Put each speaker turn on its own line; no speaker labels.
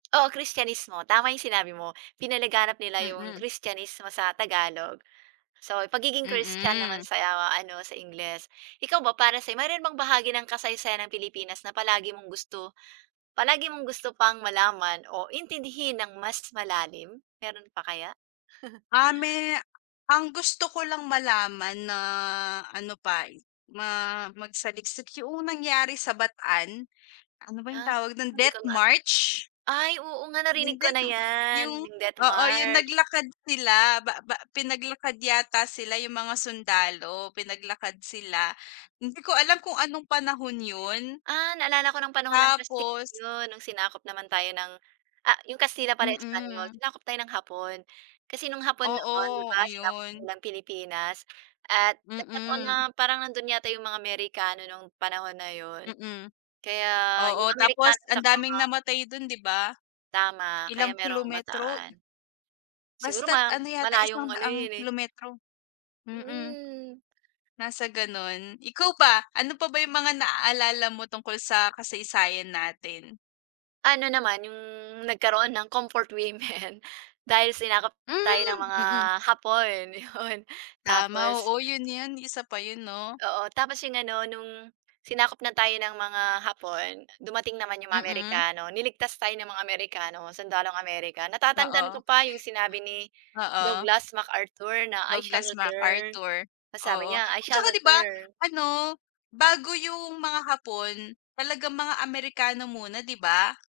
Oo, Kristiyanismo, tama 'yong sinabi mo, pinalaganap nila 'yong
Mm.
Kristiyanismo sa Tagalog. So, pagiging Christian naman
Mm.
sa ano, sa Ingles. Ikaw ba, para sa'yo, mayroon bahagi ng kasaysayan ang Pilipinas na palagi mong gusto palagi mong gusto pang malaman o intindihin ng mas malalim, meron pa kaya?
Ah, me ang gusto ko lang malaman na, ano pa, eh, ma magsaliksik, yoong nangyari sa Bataan. Ano ba yung
Ah,
tawag do'n,
hindi ko
death
maa
march?
ay, oo nga, narinig
Hindi
ko na
'no
yan,
yung
yung death
oo, yung
march.
naglakad sila ba ba pinaglakad yata sila yung mga sundalo, pinaglakad sila, hindi ko alam kung anong panahon 'yon.
Ah, naalala ko no'ng panahon ng Kastil
Tapos
'yon, no'ng sinakop naman tayo ng, ah, 'yong Kastila pala, Espanyol.
Mm.
Sinakop tayo ng Hapon, kasi no'ng Hapon noon, 'di
Oo,
ba, sinakop
ayun.
nila ang Pilipinas at nagkataon na
Mm.
parang nando'n yata 'yong mga Amerikano nong panahon na 'yon.
Mm,
Kaya,
oo,
'yong
tapos
Amerikano,
ang
saka
daming
nga
namatay don, 'di ba.
Tama, kaya
Ilang
merong
kilometro.
Bataan. Siguro
Basta't
ma
ano yata, isang
malayong ano
daang
yun eh.
kilometro. Mm,
Mm.
nasa gano'n. Ikaw ba, ano pa ba yung mga naaalala mo tungkol sa kasaysayan natin?
Ano naman, yung nagkaroon ng comfort women, dahil sinakop,
Hmm,
tayo, ng mga
mm.
hapon, 'yon,
Tama,
tapos
oo, 'yon, 'yon, isa pa 'yon, 'no.
Oo, tapos, 'yong ano, no'ng, sinakop na tayo ng mga Hapon, dumating naman 'yong mga
Mm.
Amerikano. Niligtas tayo ng mga Amerikano, sundalong America. Natatandaan ko
Oo.
pa 'yong sinabi ni
Oo.
Douglas MacArthur na, "I shall
Douglas
return",
MacArthur,
tas sabi
oo,
niya, "I shall
tsaka. 'Di ba,
return".
ano, bago yung mga Hapon, talagang mga Amerikano muna, 'di ba?